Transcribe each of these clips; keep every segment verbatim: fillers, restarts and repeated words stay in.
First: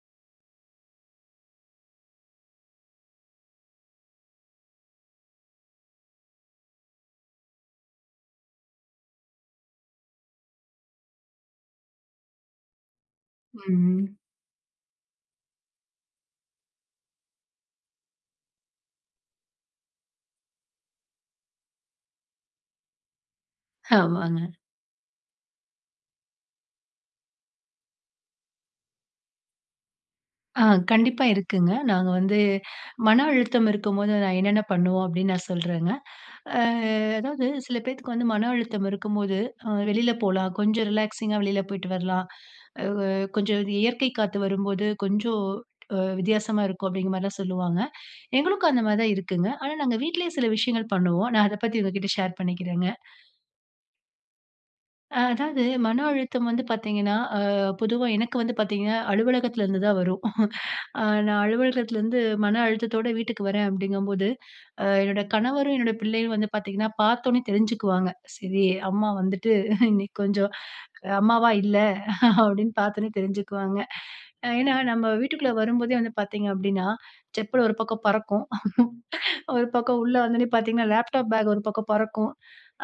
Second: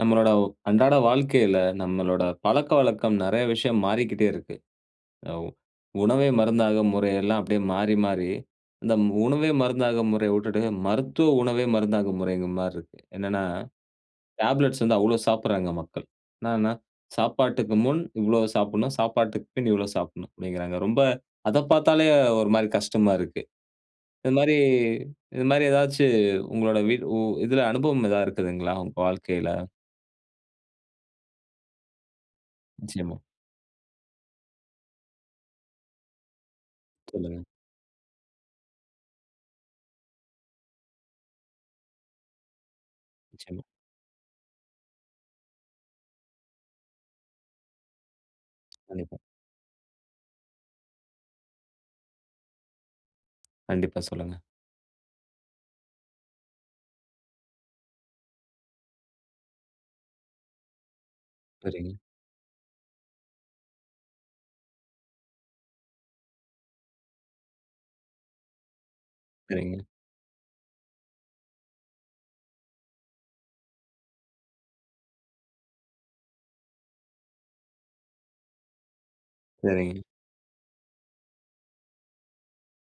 நம்மளோட அன்றாட வாழ்க்கையில, நம்மளோட பழக்கவழக்கம் நிறைய விஷயம் மாறிக்கிட்டே இருக்கு. ஆ உணவே மருந்தாகும் முறை எல்லாம் அப்டியே மாறி, மாறி. இந்த உணவே மருந்தாகும் முறைய உட்டுட்டு, மருத்துவ உணவே மருந்தாகும் முறைங்கிற மாரி இருக்கு. என்னனா, ம்ஹ்ம். டேப்லெட்ஸ் வந்து அவ்ளோ சாப்பட்றாங்க மக்கள். என்னானா, சாப்பாட்டுக்கு முன் இவ்ளோ சாப்பட்ணும். சாப்பாட்டுக்கு பின் இவ்ளோ சாப்பட்னும் அப்டிங்குறாங்க. ரொம்ப அத பார்த்தாலே ஒரு மாரி கஷ்டமா இருக்கு. இந்த ஆமாங்க. மாரி இந்த மாரி ஏதாச்சு உங்களுடைய உ இதுல அனுபவம் ஏதா இருக்குதுங்களா, உங்க வாழ்க்கையில? ஆ. கண்டிப்பா இருக்குங்க. நாங்க வந்து நிச்சயமா. மன அழுத்தம் இருக்கும்போது, நான் என்னென்ன பண்ணுவோம் அப்டின்னு நான் சொல்றேங்க. அ. சொல்லுங்க. அதாவது சில பேத்துக்கு வந்து மன அழுத்தம் இருக்கும்போது. ஆ வெளில போலாம். கொஞ்சம் ரிலாக்ஸிங்கா வெளில போயிட்டு வரலாம். அ. கொஞ்சம் நிச்சயமா. அந்த இயற்கை காத்து வரும்போது, கொஞ்சம் அ வித்தியாசமா இருக்கும் அப்டிங்கிற மாரிதான் சொல்லுவாங்க. எங்களுக்கும் அந்த மாரி தான் கண்டிப்பா. இருக்குங்க. ஆனா, நாங்க வீட்லேயே சில விஷயங்கள் பண்ணுவோம். நான் அத பத்தி உங்ககிட்ட ஷேர் பண்ணிக்கிறங்க. கண்டிப்பா. சொல்லுங்க. ஆ. அதாவது மன அழுத்தம் வந்து பார்த்தீங்கன்னா, ஆ பொதுவா எனக்கு வந்து பார்த்தீங்கன்னா அலுவலகத்திலருந்து தான் வரும். ஆ. நான் சரிங்க. அலுவலகத்திலருந்து மன அழுத்தத்தோட வீட்டுக்கு வரேன் அப்டிங்கும்போது. அ என்னோட கணவரும், என்னோட பிள்ளையும் வந்து பார்த்தீங்கன்னா பார்த்தோன தெரிஞ்சுக்குவாங்க ."சரி அம்மா வந்துட்டு சரிங்க. இன்னைக்கு கொஞ்சம் அம்மாவா இல்ல." அப்டின்னு பார்த்தோனே தெரிஞ்சுக்குவாங்க. அ ஏனா, நம்ம வீட்டுக்குள்ள வரும்போதே வந்து பார்த்தீங்க அப்டின்னா செப்பல் ஒரு பக்கம் பறக்கும். ஒரு சரிங்க. பக்கம் உள்ள வந்தோன பார்த்தீங்கன்னா லேப்டாப் பேக் ஒரு பக்கம் பறக்கும்.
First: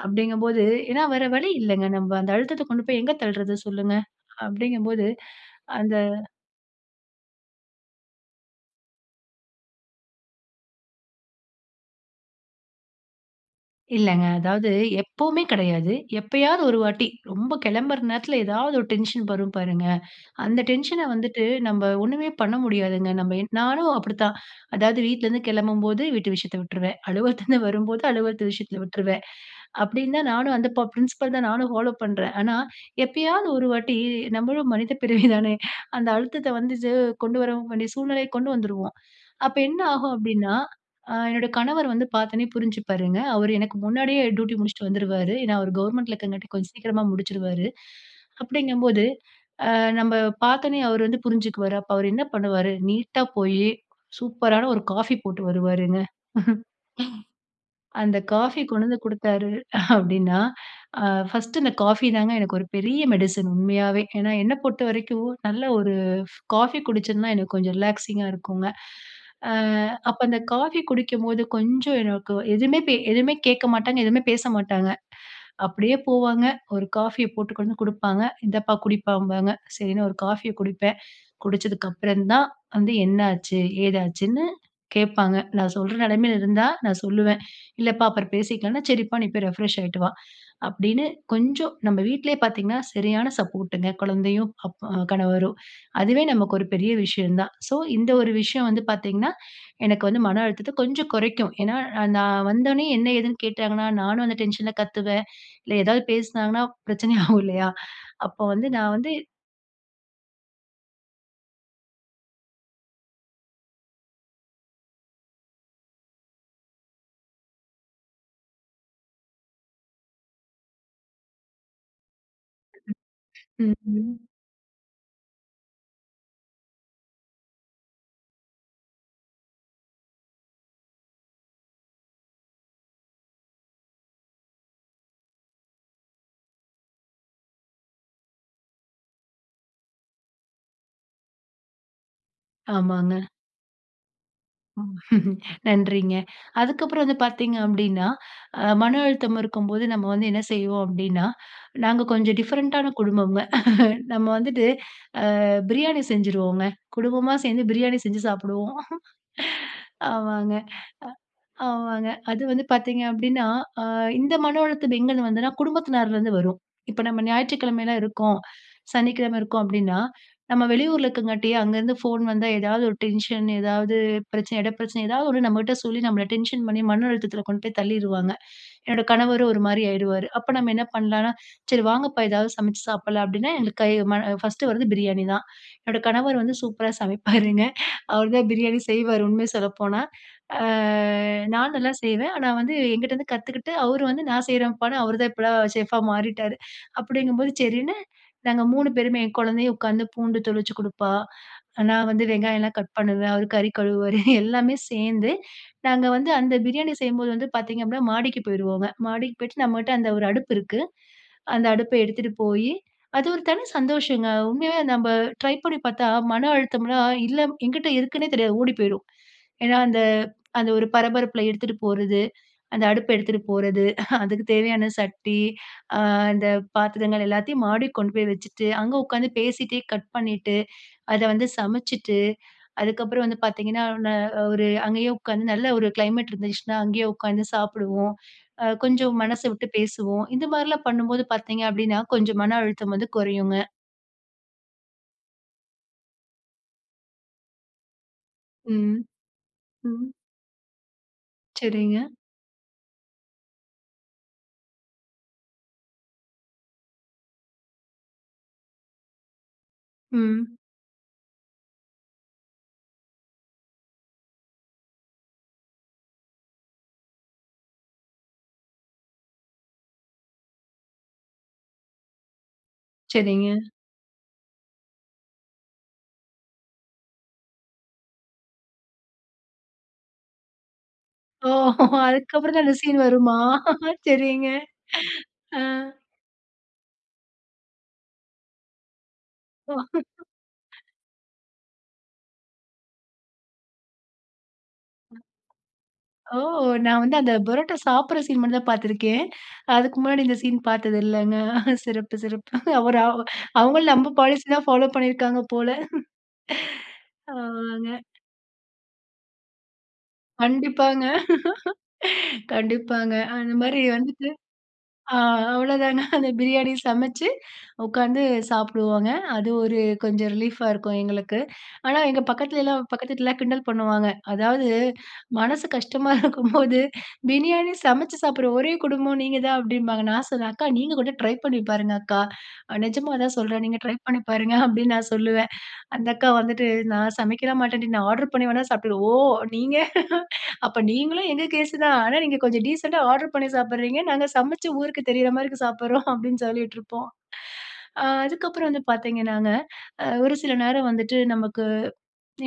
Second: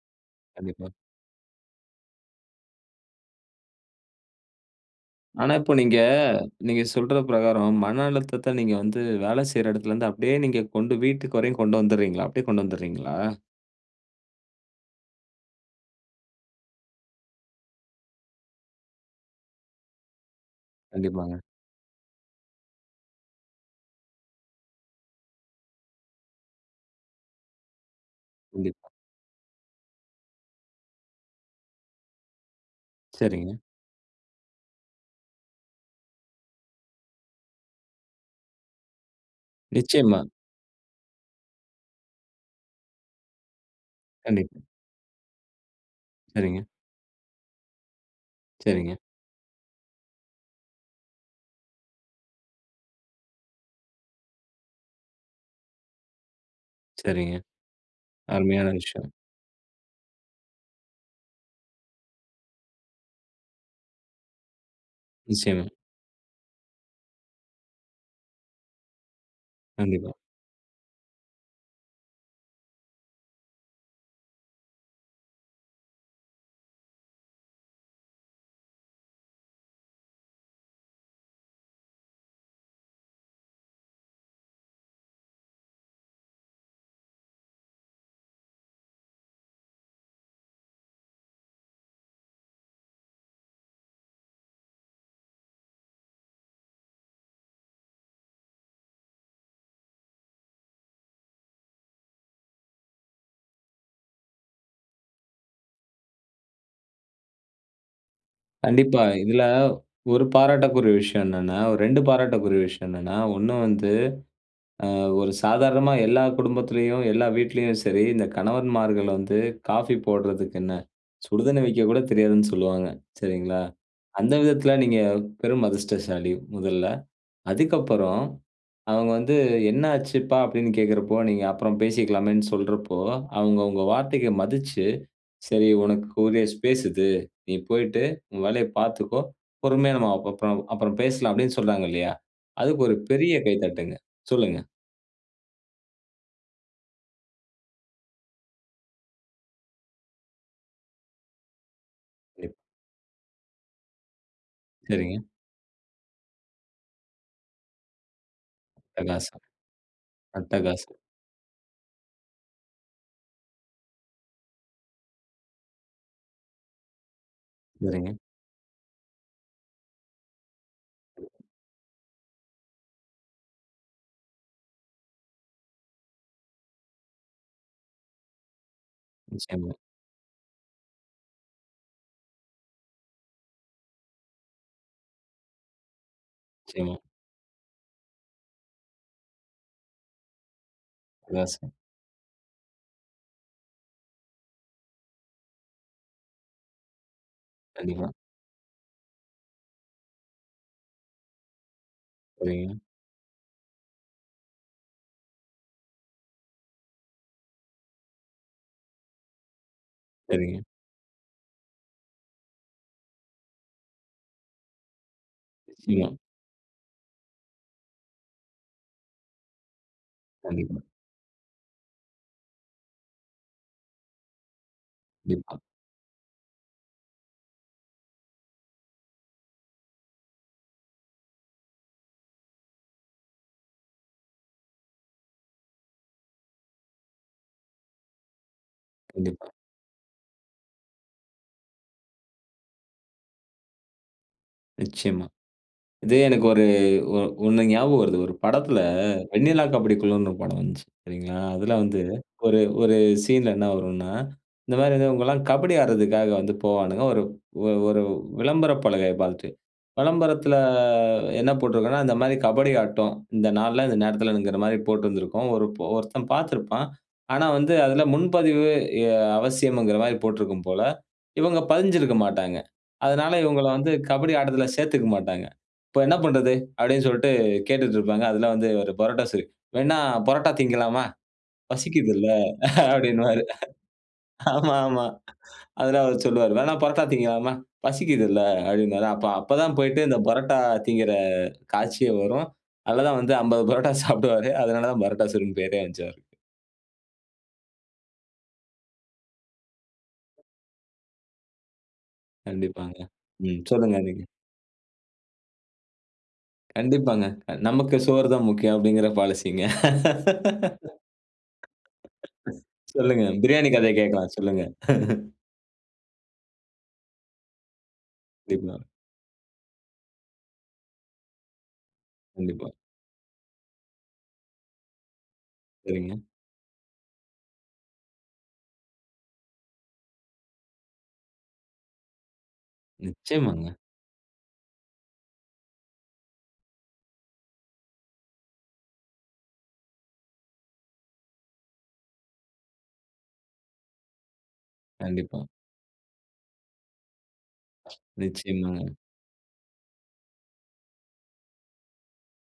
அப்டிங்கும் போது கண்டிப்பா. ஏனா, வேற வழி இல்லங்க. நம்ப அந்த அழுத்தத்த கொண்டு போய் எங்க தள்றது சொல்லுங்க. அப்டிங்கும் போது ஆனா, இப்போ அந்த நீங்க நீங்க சொல்ற பிரகாரம் மன அழுத்தத்த நீங்க வந்து வேலை செய்ற இடத்துல இருந்து அப்டியே நீங்க கொண்டு வீட்டுக்கு வரைக்கும் கொண்டு வந்துட்றீங்களா? அப்டியே கொண்டு வந்துட்றீங்களா? இல்லங்க அதாவது எப்பவுமே கிடையாது, எப்பயாவது ஒரு வாட்டி ரொம்ப கிளம்புற நேரத்துல ஏதாவது ஒரு டென்ஷன் வரும் பாருங்க, அந்த டென்ஷன கண்டிப்பாங்க. வந்துட்டு நம்ப ஒண்ணுமே பண்ண முடியாதுங்க. நம்ம என் நானும் அப்டித்தான் அதாவது வீட்டுலருந்து கிளம்பும்போது வீட்டு விஷயத்த விட்ருவேன், அலுவலதுலருந்து வரும்போது அலுவலத்து விஷயத்த கண்டிப்பா. விட்ருவேன். அப்டின்னு தான் நானும் அந்த பப் பிரின்சிபல் தான் நானும் ஃபாலோ பண்றேன். ஆனா எப்பயாவது சரிங்க. ஒரு வாட்டி நம்மளும் மனித பிறவி தானே? அந்த அழுத்தத்த வந்தது கொண்டு வரவு வேண்டிய சூழ்நிலைய கொண்டு வந்துருவோம். அப்போ என்ன ஆகும் நிச்சயமா. அப்டின்னா, ஆ என்னுடைய கணவர் வந்து பாத்தொனே புரிஞ்சு பாருங்க. அவரு எனக்கு முன்னாடியே டியூட்டி கண்டிப்பா. முடிச்சுட்டு வந்துருவாரு. ஏன்னா அவரு கவர்ன்மென்ட்ல இருக்குறனாடிக்கும் சரிங்க. கொஞ்சம் சீக்கிரமா முடிச்சுருவாரு. அப்டிங்கும் சரிங்க. போது நம்ம பாத்தொனே அவர் வந்து புரிஞ்சுக்குவாரு. அப்போ அவர் என்ன பண்ணுவாரு? நீட்டா போய் சூப்பரான ஒரு காஃபி போட்டு வருவாருங்க. சரிங்க. அந்த காஃபி அருமையான கொண்டு வந்து விஷயம். குடுத்தாரு அப்டின்னா, ஆ பர்ஸ்ட் இந்த காஃபி தாங்க எனக்கு ஒரு பெரிய மெடிசின் உண்மயாவே. ஏன்னா என்ன பொறுத்த வரைக்கும் நல்ல நிச்சயமா. ஒரு காஃபி குடிச்சன்னா எனக்கு கொஞ்சம் ரிலாக்ஸிங்கா இருக்கும்ங்க. ஆ கண்டிப்பா. அப்போ அந்த காஃபி குடிக்கும்போது கொஞ்சம் எனக்கு எதுவுமே பே எதுவுமே கேட்க மாட்டாங்க, எதுவுமே பேச மாட்டாங்க. அப்டியே போவாங்க. ஒரு காஃபிய போட்டு கொண்டு வந்து கு டுப்பாங்க. இந்தப்பா குடிப்பாம்பாங்க. சரினு ஒரு காஃபிய குடிப்பேன். குடிச்சதுக்கப்புறம் தான் வந்து, என்ன ஆச்சு? ஏதாச்சுனு கேட்பாங்க. நான் சொல்ற நெலமைல இருந்தா நான் சொல்லுவன். இல்லப்பா அப்புறம் பேசிக்கலாம்னா, சரிப்பா நீ போய் ரிப்ரெஷ் ஆகீட்டு வா, அப்டின்னு கொஞ்சம் நம் வீட்லையே பாத்திங்கன்னா சரியான சப்போர்டுங்க குழந்தையும், அப் கணவரும். அதுவே நமக்கு ஒரு பெரிய விஷயம் தான். ஸோ இந்த ஒரு விஷயம் வந்து பாத்தீங்கன்னா எனக்கு வந்து மன அழுத்தத்த கொஞ்சம் குறைக்கும். ஏன்னா நான் வந்தொன்னே என்ன? ஏதுன்னு கேட்டாங்கன்னா, நானும் அந்த டென்ஷன்ல கத்துவேன், இல்ல எதாவது பேசினாங்கனா பிரச்சன ஆகும் இல்லையா? அப்போ வந்து நான் கண்டிப்பா வந்து இதுல ஒரு பாராட்டக்குரிய விஷயம் என்னென்னா ரெண்டு பாராட்டக்குரிய விஷயம் என்னென்னா, ஒண்ணு வந்து ஆ ஒரு சாதாரணமா எல்லா குடும்பத்துலயும், எல்லா வீட்லையும் சரி, இந்த கணவன்மார்கள் வந்து காஃபி போடுறதுக்கு என்ன, சுடுதண்ணி வெக்கக்கூட தெரியாதுன்னு சொல்வாங்க. சரிங்களா? ம், ம். அந்த விதத்துல நீங்க பெரும் அதிர்ஷ்டசாலி முதல்ல. அதுக்கப்புறம், அவங்க வந்து என்ன ஆச்சுப்பா? அப்டின்னு கேட்குறப்போ, நீங்க அப்புறம் பேசிக்கலாமேனு சொல்றப்போ, அவங்க உங்க வார்த்தைக்கு மதிச்சு, சரி உனக்குரிய ஸ்பேஸ் இது. நீ போய்ட்டு உன் வேலய பாத்துக்கோ. பொறுமையா நம்ம அப்புறம் பா அப்புறம் பேசலாமே சொன்னாங்கலையா, அதுக்கு ஒரு ஆமாங்க. பெரிய கைத்தட்டுங்க. சொல்லுங்க. நன்றிங்க. அதுக்கப்புறம் அது பாத்தீங்க அப்டின்னா, அ மன அழுத்தம் இருக்கும்போது நம்ம வந்து என்ன செய்வோம் அப்டின்னா, நாங்க கொஞ்சம் கண்டிப் டிஃபரண்டான குடும்பம்ங்க. நம்ம வந்துட்டு சரிங்க. அ பிரியாணி செஞ்சுருவோங்க. குடும்பமா சேந்து பிரியாணி செஞ்சு சாப்டுவோம். அட்டகாசம்! ஆமாங்க அட்டகாசம்! அ ஆமாங்க, அது வந்து பாத்தீங்க அப்படின்னா, அ இந்த மன அழுத்தம் எங்கேந்து வந்ததுன்னா குடும்பத்தினார்லருந்து வரும், இப்போ நம்ம ஞாயிற்றுக்கிழமலாம் சரிங்க. இருக்கோம், சனிக்கிழமை இருக்கோம் அப்படின்னா, நம்ம வெளியூர்ல இருக்கங்காட்டி, அங்கருந்து ஃபோன் வந்தா ஏதாவது ஒரு டென்ஷன் ஏதாவது பிரச்சன, இட பிரச்சன, எதாவது ஒண்ணு நம்மகிட்ட சொல்லி நம்மள டென்ஷன் பண்ணி மன அழுத்தத்துல கொண்டு போய் தள்ளிருவாங்க. என்னோட கணவரும் ஒரு நிச்சயமா. மாரி ஆகிடுவாரு. அப்ப நம்ம என்ன பண்ணலாம்னா, சரி வாங்கப்பா! ஏதாவது சமைச்சு சாப்பலாம் அப்டின்னா எங்க கை, ம பர்ஸ்டு வந்து பிரியாணி தான். என்னுடைய கணவர் வந்து சூப்பரா நிச்சயமா. சமைப்பாருங்க. அவர் தான் பிரியாணி செய்வாரு உண்மய சொல்லப்போனா. ஆ, நான் காசம் நல்லா செய்வேன். ஆனா வந்து என்கிட்டருந்து கத்துக்கிட்டு அவர் வந்து நான் செய்றேன்பா, அவரு தான் இப்பலாம் சேஃப்பா மாறிட்டாரு அப்டிங்கும்போது சரின்னு கண்டிப்பா. நாங்க மூணு பேருமே என் குழந்தையும் உட்காந்து பூண்டு தொளிச்சு கொடுப்பா, நான் வந்து சரிங்க. வெங்காயம்லாம் கட் பண்ணுவேன், அவரு கறி கழுவுவாரு. எல்லாமே சேந்து நாங்க வந்து அந்த பிரியாணி செய்யும்போது வந்து பாத்தீங்க அப்படின்னா, மாடிக்கு போயிருவோங்க. மாடிக்கு போய்ட்டு நம்மகிட்ட அந்த ஒரு அடுப்பு சரிங்க. இருக்கு, அந்த அடுப்ப எடுத்துட்டு போயி, அது ஒரு தனி சந்தோஷங்க உண்மயாவே நம்ப ட்ரை பண்ணி பாத்தா நிச்சயமா. மன அழுத்தம்லாம் இல்ல என்கிட்டு இருக்குன்னே தெரியாது ஓடிப்போய்ரும். ஏன்னா அந்த அந்த கண்டிப்பா. ஒரு பரபரப்புல எடுத்துட்டு போறது, அந்த அடுப்ப எடுத்துட்டு போறது, அதுக்கு தேவையான சட்டி, கண்டிப்பா. ஆ இந்த பாத்திரங்கள் எல்லாத்தையும் மாடிக்கு கொண்டு போய் வச்சுட்டு, அங்க உக்காந்து பேசிட்டே கட் பண்ணிட்டு, அத வந்து சமைச்சுட்டு, அதுக்கப்புறம் வந்து பாத்தீங்கன்னா, நா நா ஒரு அங்கேயே உக்காந்து நல்ல ஒரு கிளைமெட் இருந்துச்சுனா அங்கேயே உட்காந்து சாப்பிடுவோம், அ கொஞ்சம் மனசு கண்டிப்பா. விட்டு பேசுவோம் இது மாரிலாம் பண்ணும்போது பாத்தீங்க அப்டின்னா, கொஞ்சம் மன அழுத்தம் வந்து குறையுங்க. நிச்சயமா. இது எனக்கு ஒரு ஒ ஒண்ணு ஞாபகம் வருது. ஒரு படத்தில ம். வெண்ணிலா கபடி ம். குழுன்னு ஒரு படம் வந்துச்சு. சரிங்களா? அதில வந்து சரிங்க. ஒரு, ஒரு சீன்ல என்ன வரும்னா, இந்த மாரி வந்து இவங்கயெல்லாம் கபடி ஆட்றதுக்காக வந்து போவாணுங்க, ஒரு ஒரு விளம்பர பலகை பாத்துட்டு. விளம்பரத்தில ம். என்ன போட்டிருக்கோம்னா, இந்த மாரி கபடி ஆட்டம். இந்த நாள்ல, இந்த நேரத்திலங்க மாரி போட்டிருந்திருக்கும். ஒருப் ஒருத்தன் பார்த்திருப்பான். ஆனா வந்து, அதில முன்பதிவு எ அவசியம் இங்கர மாரி போட்டிருக்கும் போல. இவங்க பதிஞ்சிருக்க மாட்டாங்க. அதனால சரிங்க. இவங்களா வந்து கபடி ஆட்டத்தில சேர்த்துக்க மட்டாங்க. இப்போ என்ன பண்றது, அப்டின்னு சொல்லிட்டு கேட்டுக்கிட்டு இருப்பாங்க. அதில வந்து இவரு பரோட்டா சூரி, வேன்ன பரோட்டா திங்கலாமா, ஒ! பசிக்குதில, அதுக்கப்புறம் தான் அந்த சீன் வருமா? அப்டினுவாறு. சரிங்க. ஆமா, ஆமா. ஆ. அதில அவர் சொல்லுவார். வேணா பரோட்டா திங்கலாமா? பசிக்குதில. அப்டியென்பார். அப்ப ஒ. அப்பதான் போயிட்டு, இந்த பரோட்டா திங்கிற காட்சியே வரும். அதில தான் வந்து அம்பது பரோட்டா சாப்பிடுவாரு அதனால தான் பரோட்டா சூரின்னு பெயரே வந்துச்சு அவருக்கு. ஓ! நான் வந்து அந்த பரோட்டா சாப்டற சீன் மட்டும் தான் பார்த்திருக்கேன். அதுக்கு முன்னாடி இந்த சீன் பார்த்தது இல்லங்க. சிறப்பு, சிறப்பு. கண்டிப்பாங்க. அவரு அவ் ம் அவங்களும் சொல்லுங்க நம்ம நீங்க. பாலிசி தான் பாலோ பண்ணியிருக்காங்க போல. கண்டிப்பாங்க. க ஆமாங்க. நமக்கு சோறு தான் முக்கியம் அப்டிங்கற பாலிசிங்க. கண்டிப்பாங்க. கண்டிப்பாங்க. சொல்லுங்க, அந்த பிரியாணி மாரி கதைய வந்துட்டு கேட்கலாம். சொல்லுங்க. ஆ அவ்வளோதானா அந்த பிரியாணி சமைச்சு உட்காந்து கண்டிப்பா. சாப்பிடுவாங்க. அது ஒரு கொஞ்சம் ரிலீஃப்பா இருக்கும், எங்களுக்கு. ஆனா எங்க கண்டிப்பா. பக்கத்திலயெல்லாம், பக்கத்து வீட்ல எல்லாம் கிண்டல் பண்ணுவாங்க. அதாவது, மனசு கஷ்டமா சரிங்க. இருக்கும்போது பிரியாணி சமைச்சு சாப்பிடுற ஒரே குடும்பம் நீங்க தான் அப்டின்பாங்க. நான் சொல்லுவேன், "அக்கா நீங்க கூட ட்ரை பண்ணி பாருங்க அக்கா, அ நிஜமா தான் சொல்றேன் நிச்சயமாங்க. நீங்க ட்ரை பண்ணி பாருங்க அப்டின்னு நான் சொல்லுவேன்." அந்த அக்கா வந்துட்டு, நான் சமைக்கலாம் மாட்டேன்டி நான் ஆர்டர் பண்ணி வேணா சாப்பிட்டுவேன். ஓ! நீங்க, அப்ப நீங்களும் எங்க கேஸ் தான். ஆனா நீங்க கொஞ்சம் டீசென்ட்டா ஆர்டர் பண்ணி சாப்பிடுறீங்க. நாங்க சமைச்சு, ஊருக்கு தெரிகிற கண்டிப்பா. மாரி இருக்கு சாப்பிடுறோம் அப்டின்னு சொல்லிடிருப்போம். ஆ அதுக்கப்புறம் வந்து நிச்சயமாங்க. பார்த்தீங்கனாங்க, ஆ ஒரு சில நேரம் வந்துட்டு நமக்கு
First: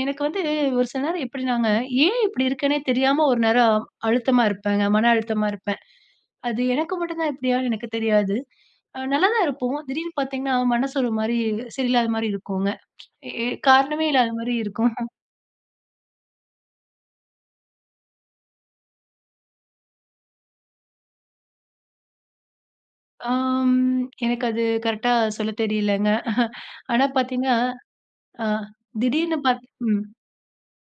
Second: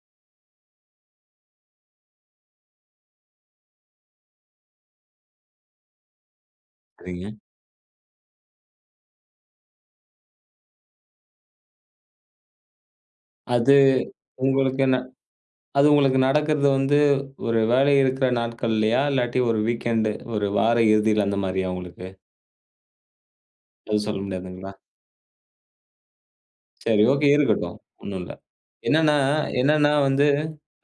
எனக்கு வந்து ஒரு சில நேரம் எப்டினாங்க, ஏன் இப்படி இருக்கேன்னே தெரியாம ஒரு நேரம் அழுத்தமா இருப்பேங்க, மன அழுத்தமா இருப்பேன். அது எனக்கு மட்டும் தான் சரிங்க. இப்டியான்னு எனக்கு தெரியாது. நல்லாதான் இருப்போம். திடீருன்னு பார்த்தீங்கனா மனசு ஒரு மாரி சரியில்லாத மாரி இருக்குங்க. எ ஏ அது, காரணமே இல்லாத மாரி இருக்கும் உங்களுக்குனா அது உங்களுக்கு நடக்கிறது வந்து ஒரு வேலை இருக்கிற நாட்கள்லயா? இல்லாட்டி ஒரு வீக்கெண்டு, ஒரு வார இறுதியில அந்த மாரியா உங்களுக்கு, அம் எதும் சொல்ல எனக்கு அது முடியாதுங்களா? கரெக்டா சொல்லத் தெரியல்லங்க. சரி ஆனா, ஓகே, பாத்தீங்க இருக்கட்டும். ஒண்ணும் இல்ல. அ என்னனா திடீர்னு பா என்னனா ம். வந்து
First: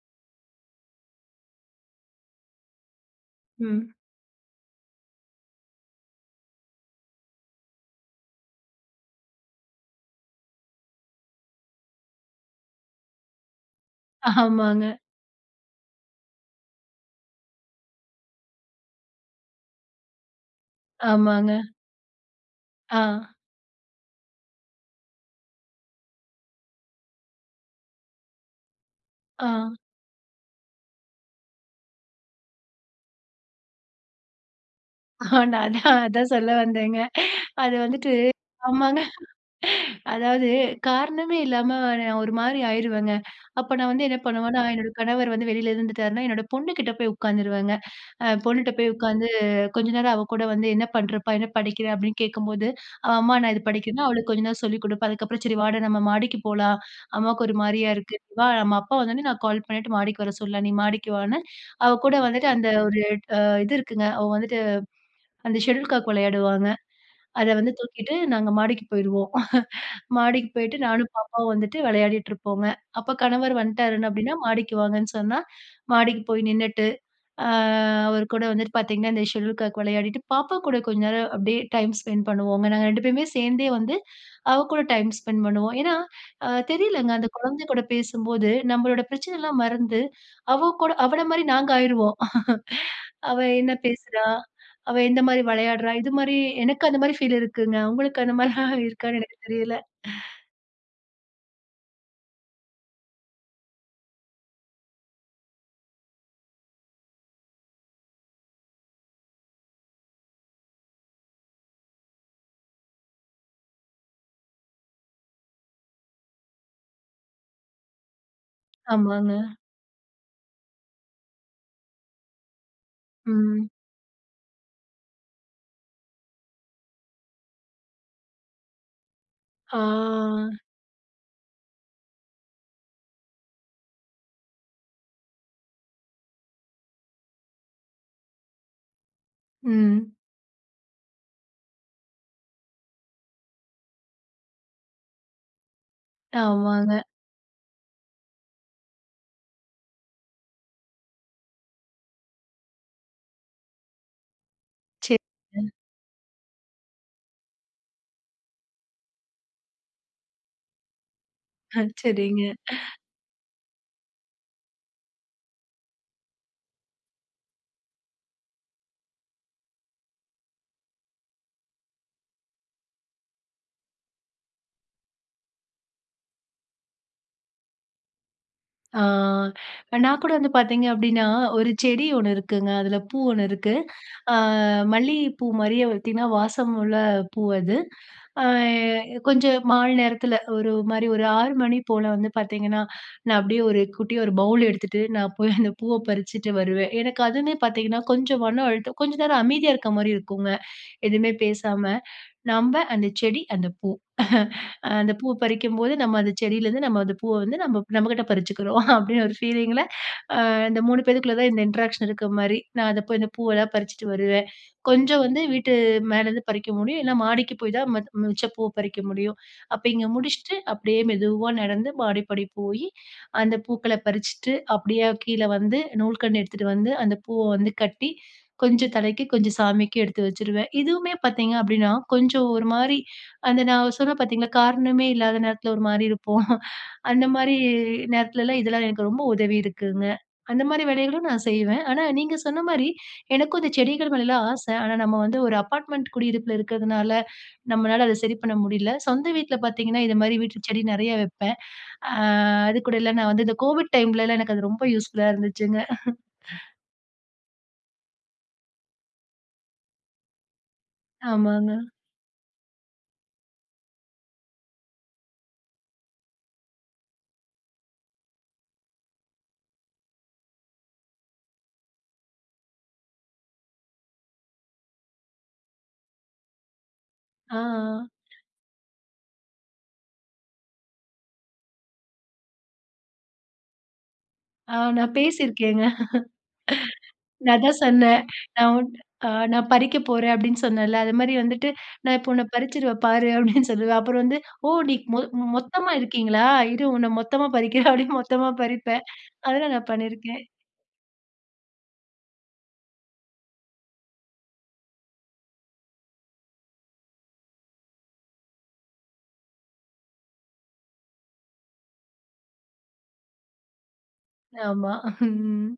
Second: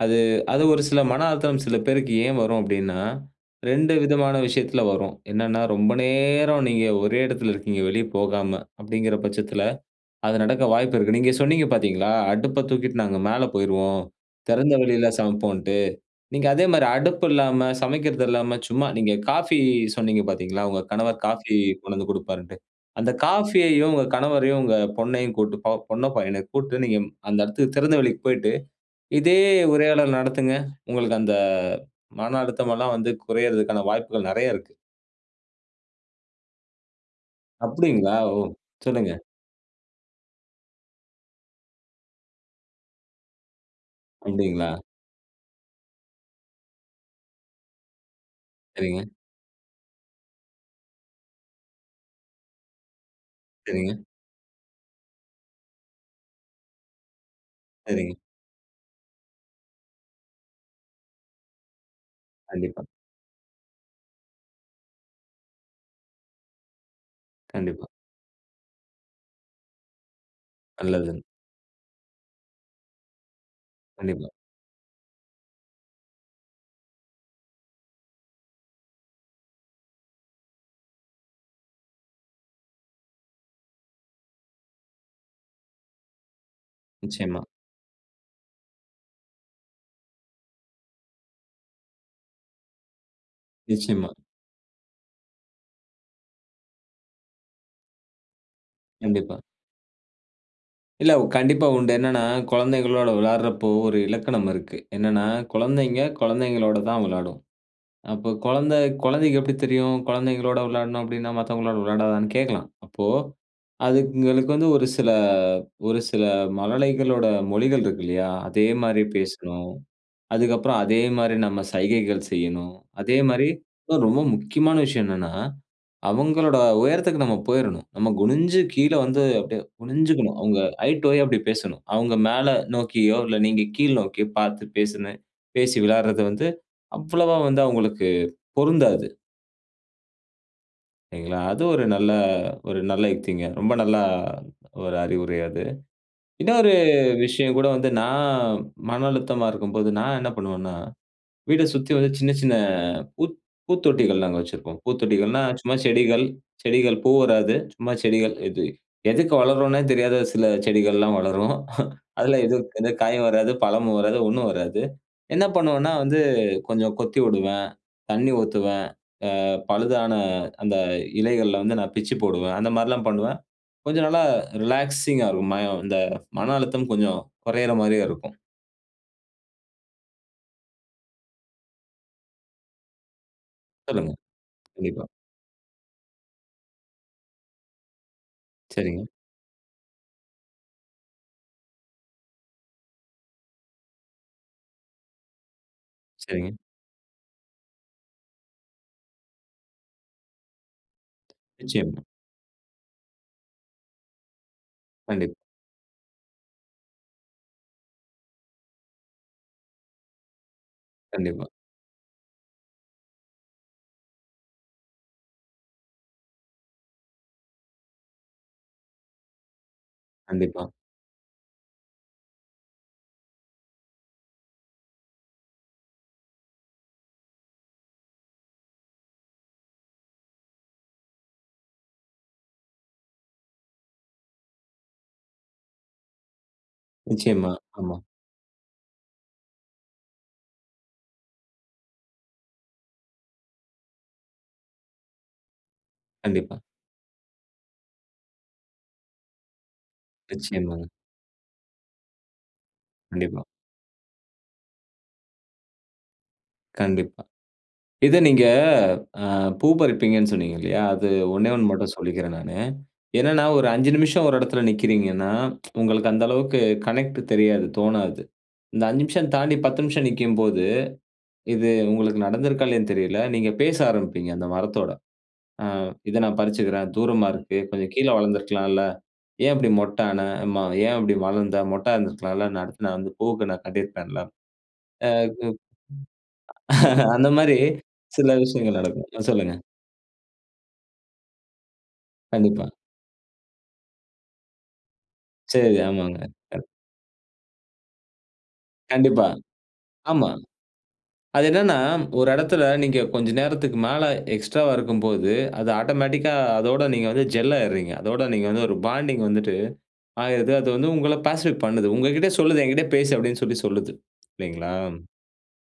அது அது ஒரு சில மன அழுத்தம் சில பேருக்கு ஏன் வரும் அப்டீன்னா, ம். ரெண்டு விதமான விஷயத்துல வரும். என்னனா, ரொம்ப நேரம் நீங்க ஒரே இடத்துல இருக்கிறீங்க. வெளியே போகாம அப்டீங்குற பட்சத்துல அது நடக்க வாய்ப்பு இருக்கு. நீங்க சொன்னீங்க பாத்தீங்களா? அடுப்ப தூக்கிட்டு நாங்க மேல போயிருவோம். திறந்த ஆமாங்க. வெளியில சமைப்போம்னுட்டு. நீங்க அதே மாரி அடுப்பு இல்லாம, சமைக்குறது இல்லாம சும்மா நீங்க காஃபி சொன்னீங்க பாத்தீங்களா? உங்க கணவர் காஃபி ஆமாங்க. கொண்டு வந்து குடுப்பாருனுட்டு. அந்த ஆ. காஃபியையும் உங்க கணவரையும், உங்க பொண்ணையும் கூட்டு பொண்ண பையன கூட்டு நீங்க அந்த இடத்துக்கு திறந்தவெளிக்கு போயிட்டு, இதே ஆ. உரையாள நடத்துங்க. உங்களுக்கு அந்த மன அழுத்தம் எல்லாம் வந்து குறையறதுக்கான வாய்ப்புகள் நெறைய இருக்கு. ஆ அதான் அதான் சொல்ல வந்தேங்க. அது வந்துட்டு அப்படிங்களா? ஓ! ஆமாங்க சொல்லுங்க. அதாவது காரணமே இல்லாம நான் ஒரு மாதிரி ஆயிருவேங்க. அப்ப நான் வந்து என்ன பண்ணுவேன்னா, அப்படிங்களா? என்னோட கணவர் வந்து வெளில இருந்துட்டாருன்னா, என்னோட பொண்ணுகிட்ட போய் உட்காந்துருவேங்க. அ பொண்ணுகிட்ட போய் சரிங்க. உட்காந்து கொஞ்ச நேரம் அவ கூட வந்து என்ன பண்றப்பா? என்ன படிக்குறே? அப்டீன்னு கேட்கும்போது, "அம்மா நான் இத சரிங்க. படிக்குறேனா" அவளுக்கு கொஞ்ச நேரம் சொல்லி குடுப்பேன். அதுக்கப்புறம் 'சரி, வாடா நம்ப மாடிக்கு போலாம். அம்மாவுக்கு ஒரு மாதிரியா சரிங்க. இருக்கு, நீ வா நம்ப அப்பா வந்த உடனே நான் கால் பண்ணிட்டு மாடிக்கு வர சொல்லலாம். நீ மாடிக்கு வான்னு.' அவ கூட வந்துட்டு, அந்த கண்டிப்பா. ஒரு அ இது இருக்குங்க. அவ வந்துட்டு அந்த ஷெட்யூல் காக் விளையாடுவாங்க. அத வந்து கண்டிப்பா. தூக்கிட்டு நாங்க மாடிக்கு போயிடுவோம். மாடிக்கு போயிட்டு நானும், நல்லது. பாப்பாவும் வந்துட்டு விளையாடிட்டு இருப்போங்க. அப்ப கணவர் வந்துட்டாருன்னு கண்டிப்பா. அப்டீன்னா 'மாடிக்கு வாங்கன்னு' சொன்னா மாடிக்கு போய் நின்னுட்டு, அ அவர் கூட வந்துட்டு பாத்தீங்கன்னா, இந்த ஷெட்யூல் காக் விளையாடிட்டு பாப்பா கூட கொஞ்ச நேரம் அப்படியே டைம் ஸ்பென்ட் பண்ணுவோங்க. நாங்க ரெண்டு பேருமே சேர்ந்தே வந்து அவ கூட டைம் ஸ்பெண்ட் பண்ணுவோம். ஏன்னா, அ தெரியலங்க. அந்த நிச்சயமா. குழந்தை கூட பேசும்போது நம்பளோட பிரச்சனைலாம் மறந்து அவ கூட அவள மாதிரி நாங்க ஆயிடுவோம். அவ என்ன நிச்சயமா. பேசுறா? அவ எந்த மாதிரி விளையாடுறா? இது மாதிரி எனக்கு அந்த மாதிரி ஃபீல் இருக்குங்க. உங்களுக்கு அந்த மாதிரி எல்லாம் இருக்கானு எனக்கு கண்டிப்பா. தெரியல்ல. இல்ல கண்டிப்பா உண்டு. என்னென்னா, குழந்தைகளோட விளையாடுறப்போ, ஒரு இலக்கணம் இருக்கு. என்னன்னா, குழந்தைங்க குழந்தைங்களோட தான் விளையாடும். அப்ப குழந்த குழந்தைக்கு எப்டி தெரியும்? குழந்தைங்களோட விளையாடணும் அப்டின்னா மத்தவங்களோட விளையாடாதான்னு கேட்கலாம். அப்போ அதுங்களுக்கு வந்து ஒரு சில ஒரு சில மழலைகளோட மொழிகள் இருக்கு இல்லயா! அதே மாரி ஆமாங்க. பேசணும். அதுக்கு அப்பறம் அதேமாரி நம்ம சைகைகள் செய்ணும். அதேமாரி ம். ஒ ரொம்ப முக்கியமான விஷயம் என்னன்னா, அவுங்களோட உயரத்துக்கு நம்ம போயிரணும். நம்ம குனிஞ்சு கீழ வந்து அப்டியே குனிஞ்சிக்கணும். ஆ அவுங்க ஐ டூ ஐ அப்டி பேசணும். அவுங்க மேல நோக்கியோ! இல்ல நீங்க கீழ் நோக்கியோ! பார்த்து பேசுன பேசி விளையாட்றது வந்து அவ்வளவா வந்து அவுங்களுக்கு பொருந்தாது. ம். சரிங்களா! அது ஒரு நல்ல ஒரு நல்ல யுக்திங்க. ரொம்ப நல்லா ஒரு அறிவுரை அது. இன்னொரு ஆமாங்க. விஷயம் கூட வந்து நான் மன அழுத்தமா இருக்கும்போது நான் என்ன பண்ணுவன்னா, வீட்ட சுத்தி வந்து சின்ன சின்ன அ பூ பூத்தொட்டிகள் நாங்க வச்சிருப்போம். சரிங்க. பூத்தொட்டிகள்னா, சும்மா செடிகள், செடிகள் பூ வராது. சும்மா செடிகள் இது எதுக்கு வளர்றோன்னே தெரியாத சில செடிகள்லாம் வளரும் அ, அதில சரிங்க எதும் இருக்காது காயும் வராது. பழமும் வராது. ஒண்ணும் வராது. என்ன பண்ணுவேன்னா, வந்து கொஞ்சம் கொத்தி வுடுவேன், தண்ணி ஊத்துவேன். அ பழுதான அந்த இலைகள வந்து நான் பிச்சு போடுவேன். அந்தமாரிலாம் பண்ணுவேன். கொஞ்சம் நல்லா ரிலாக்ஸிங்கா இருக்கும். மயம் இந்த மன அழுத்தம் கொஞ்சம் குறையிற மாரியா இருக்கும். ஆ நான் கூட வந்து பாத்தீங்க அப்பிடீன்னா, ஒரு செடி ஒண்ணு இருக்குங்க. அதுல பூ ஒண்ணு இருக்கு. சொல்லுங்க. அ கண்டிப்பா. மல்லிகை பூ மாரியே பாத்தீங்கன்னா, வாசம் உள்ள பூ அது. அ சரிங்க. கொஞ்சம் மாலை நேரத்துல ஒரு மாரி, ஒரு ஆறு மணி போல வந்து பாத்தீங்கன்னா, நான் அப்பிடியே ஒரு குட்டியா ஒரு பௌல் எடுத்துட்டு, நான் போய் அந்த பூவ பறிச்சுட்டு சரிங்க. வருவேன். எனக்கு அதுவுமே பாத்தீங்கன்னா, கொஞ்சம் மனம் அழுத்தம், கொஞ்சம் நேரம் அமைதியா இருக்க மாரி இருக்குங்க. எதுவுமே பேசாம, நிச்சயமா. நம்ப, அந்த செடி, அந்த பூ. அந்த பூவ கண்டிப்பா. பறிக்கும்போது நம்ம அந்த செடிலருந்து, நம்ம அந்த பூவ வந்து நம்ம நம்மகிட்ட பறிச்சுக்கிறோம். அப்பிடீன்னு ஒரு பீலிங்ல, அ இந்த மூணு பேருக்குள்ள கண்டிப்பா. தான் இந்த இன்ட்ராக்ஷன் இருக்க மாரி. நான் அத போய் இந்த பூவெல்லாம் பறிச்சுட்டு வருவேன். கொஞ்சம் வந்து வீட்டு மேலேருந்து பறிக்க முடியும். இல்ல மாடிக்கு போய் தான் ம மிச்சப் பூவை பறிக்க முடியும். அப்ப இங்க முடிச்சுட்டு, கண்டிப்பா. அப்பிடியே மெதுவா நடந்து, மாடிப்படி போயி, அந்த பூக்கள பறிச்சுட்டு, அப்பிடியே கீழ வந்து, நூல்கண்டு எடுத்துட்டு வந்து, அந்த பூவ வந்து கட்டி, கொஞ்சம் தலைக்கு, கொஞ்சம் சாமிக்கு எடுத்து வச்சுருவேன். இதுவுமே பாத்தீங்க அப்பிடீன்னா கொஞ்சம் ஒரு மாரி அந்த நான் சொன்னேன் பாத்தீங்களா, காரணமே இல்லாத நேரத்துல ஒரு மாரி இருப்போம். அந்த நிச்சயமா. மாரி ஆமா. நேரத்துலலாம், இதெல்லாம் எனக்கு ரொம்ப உதவிருக்குங்க. அந்த மாதிரி வேலைகளும் நான் செய்வேன். ஆனா, நீங்க சொன்ன மாரி, எனக்கும் இந்த செடிகள் மேலலாம் ஆசை. ஆனா, நம்ம வந்து ஒரு அப்பார்ட்மெண்ட் குடியிருப்புல கண்டிப்பா. இருக்கிறதுனால, நம்மளால அதை சரி பண்ண முடியல. சொந்த வீட்டுல பாத்தீங்கன்னா, இது மாரி வீட்டு செடி நிச்சயமாங்க. நெறைய வைப்பேன். ஆ அது கூட இல்ல, நான் கண்டிப்பா. வந்து இந்த கோவிட் டைம்லலாம் எனக்கு அது ரொம்ப யூஸ்ஃபுல்லா இருந்துச்சுங்க. கண்டிப்பா. இத நீங்க ஆ பூ பறிப்பீங்கன்னு சொன்னீங்க இல்லையா, அது ஒண்ணே ஒண்ணு ஆமாங்க. மட்டும் சொல்லிக்கிறேன் நானு. என்னன்னா, ஒரு அஞ்சு நிமிஷம் ஒரு இடத்துல நிக்கிறீங்கன்னா, உங்களுக்கு அந்த அளவுக்கு கனெக்ட் தெரியாது, தோணாது. இந்த அஞ்சு நிமிஷம் தாண்டி, பத்து நிமிஷம் நிற்கும்போது, இது உங்களுக்கு நடந்திருக்கா இல்லையான்னு தெரியலை. நீங்க பேச ஆரம்பிப்பீங்க, அந்த மரத்தோட. ஆ "இத நான் பறிச்சுக்கிறேன். தூரமா இருக்கு. ஆ. கொஞ்சம் கீழ வளர்ந்திருக்கலாம்ல. ஏன் இப்பிடி மொட்டு ஆன? ம ஏன் இப்பிடி வளர்ந்த? மொட்டா இருந்திருக்கலாம்ல. அடுத்து நான் வந்து பூக்கு நான் கட்டிருப்பேன்ல" ஆ நான் ஆ குப் பேசிருக்கேங்க. அந்த நான் மாரி அதான் சொன்னேன். சில "நான் விஷயங்கள் உன்ன நடக்கும். அ சொல்லுங்க. நான் பறிக்கப் போறேன்" அப்பிடீன்னு சொன்னேன்ல. அது மாரி வந்துட்டு, "நான் இப்போ உன்ன கண்டிப்பா. பறிச்சிருவேன் பாரு" அப்பிடீன்னு சொல்லுவேன். அப்புறம் வந்து "ஓ! நீ மொத் சரி, மொத்தமா ஆமாங்க. இருக்கீங்களா? கரெக்ட். இரு உன்ன மொத்தமா பறிக்கிறேன்" அப்டீன்னு மொத்தமா பறிப்பேன். கண்டிப்பா, அதெல்லாம் நான் ஆமா. பண்ணிருக்கேன். அது என்னென்னா ஒரு இடத்துல நீங்க கொஞ்ச நேரத்துக்கு மேல எக்ஸ்ட்ராவா இருக்கும்போது, அது ஆட்டோமேட்டிக்கா அதோட நீங்க வந்து ஜெல் ஆகிருறீங்க. அதோட நீங்க வந்து ஒரு பாண்டிங் வந்துட்டு ஆகிருது. அது வந்து உங்கள பேசிஃபிக் பண்ணுது. உங்ககிட்ட சொல்லுது, "என்கிட்டே பேசு" அப்பிடீன்னு சொல்லி சொல்லுது. இல்லைங்களா? ஆமா. ம்.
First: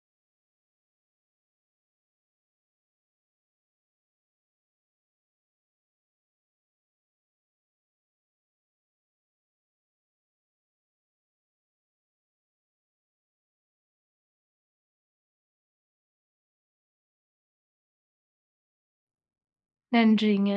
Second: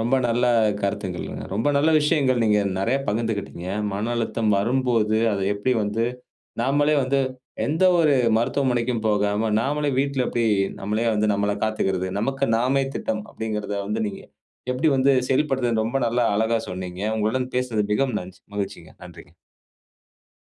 ரொம்ப நல்ல கருத்துகளுங்க. ரொம்ப நல்ல விஷயங்கள், நீங்க நிறைய பகிர்ந்துகிட்டீங்க. மன அழுத்தம் வரும்போது, அத எப்பிடி வந்து நாமலே வந்து, எந்த ஒரு மருத்துவமனைக்கும் போகாம, நாமலே வீட்ல எப்படி நம்மளே வந்து நம்மை காத்துக்கிறது. நமக்கு நாமே திட்டம். அப்பிடீங்கிறத வந்து நீங்க எப்படி வந்து செயல்படுத்துறதுனு ரொம்ப நல்ல அழகா சொன்னீங்க. உங்களுடன் பேசிறது மிகவும் நன்சி மகிழ்ச்சிங்க. நன்றிங்க. நன்றிங்க.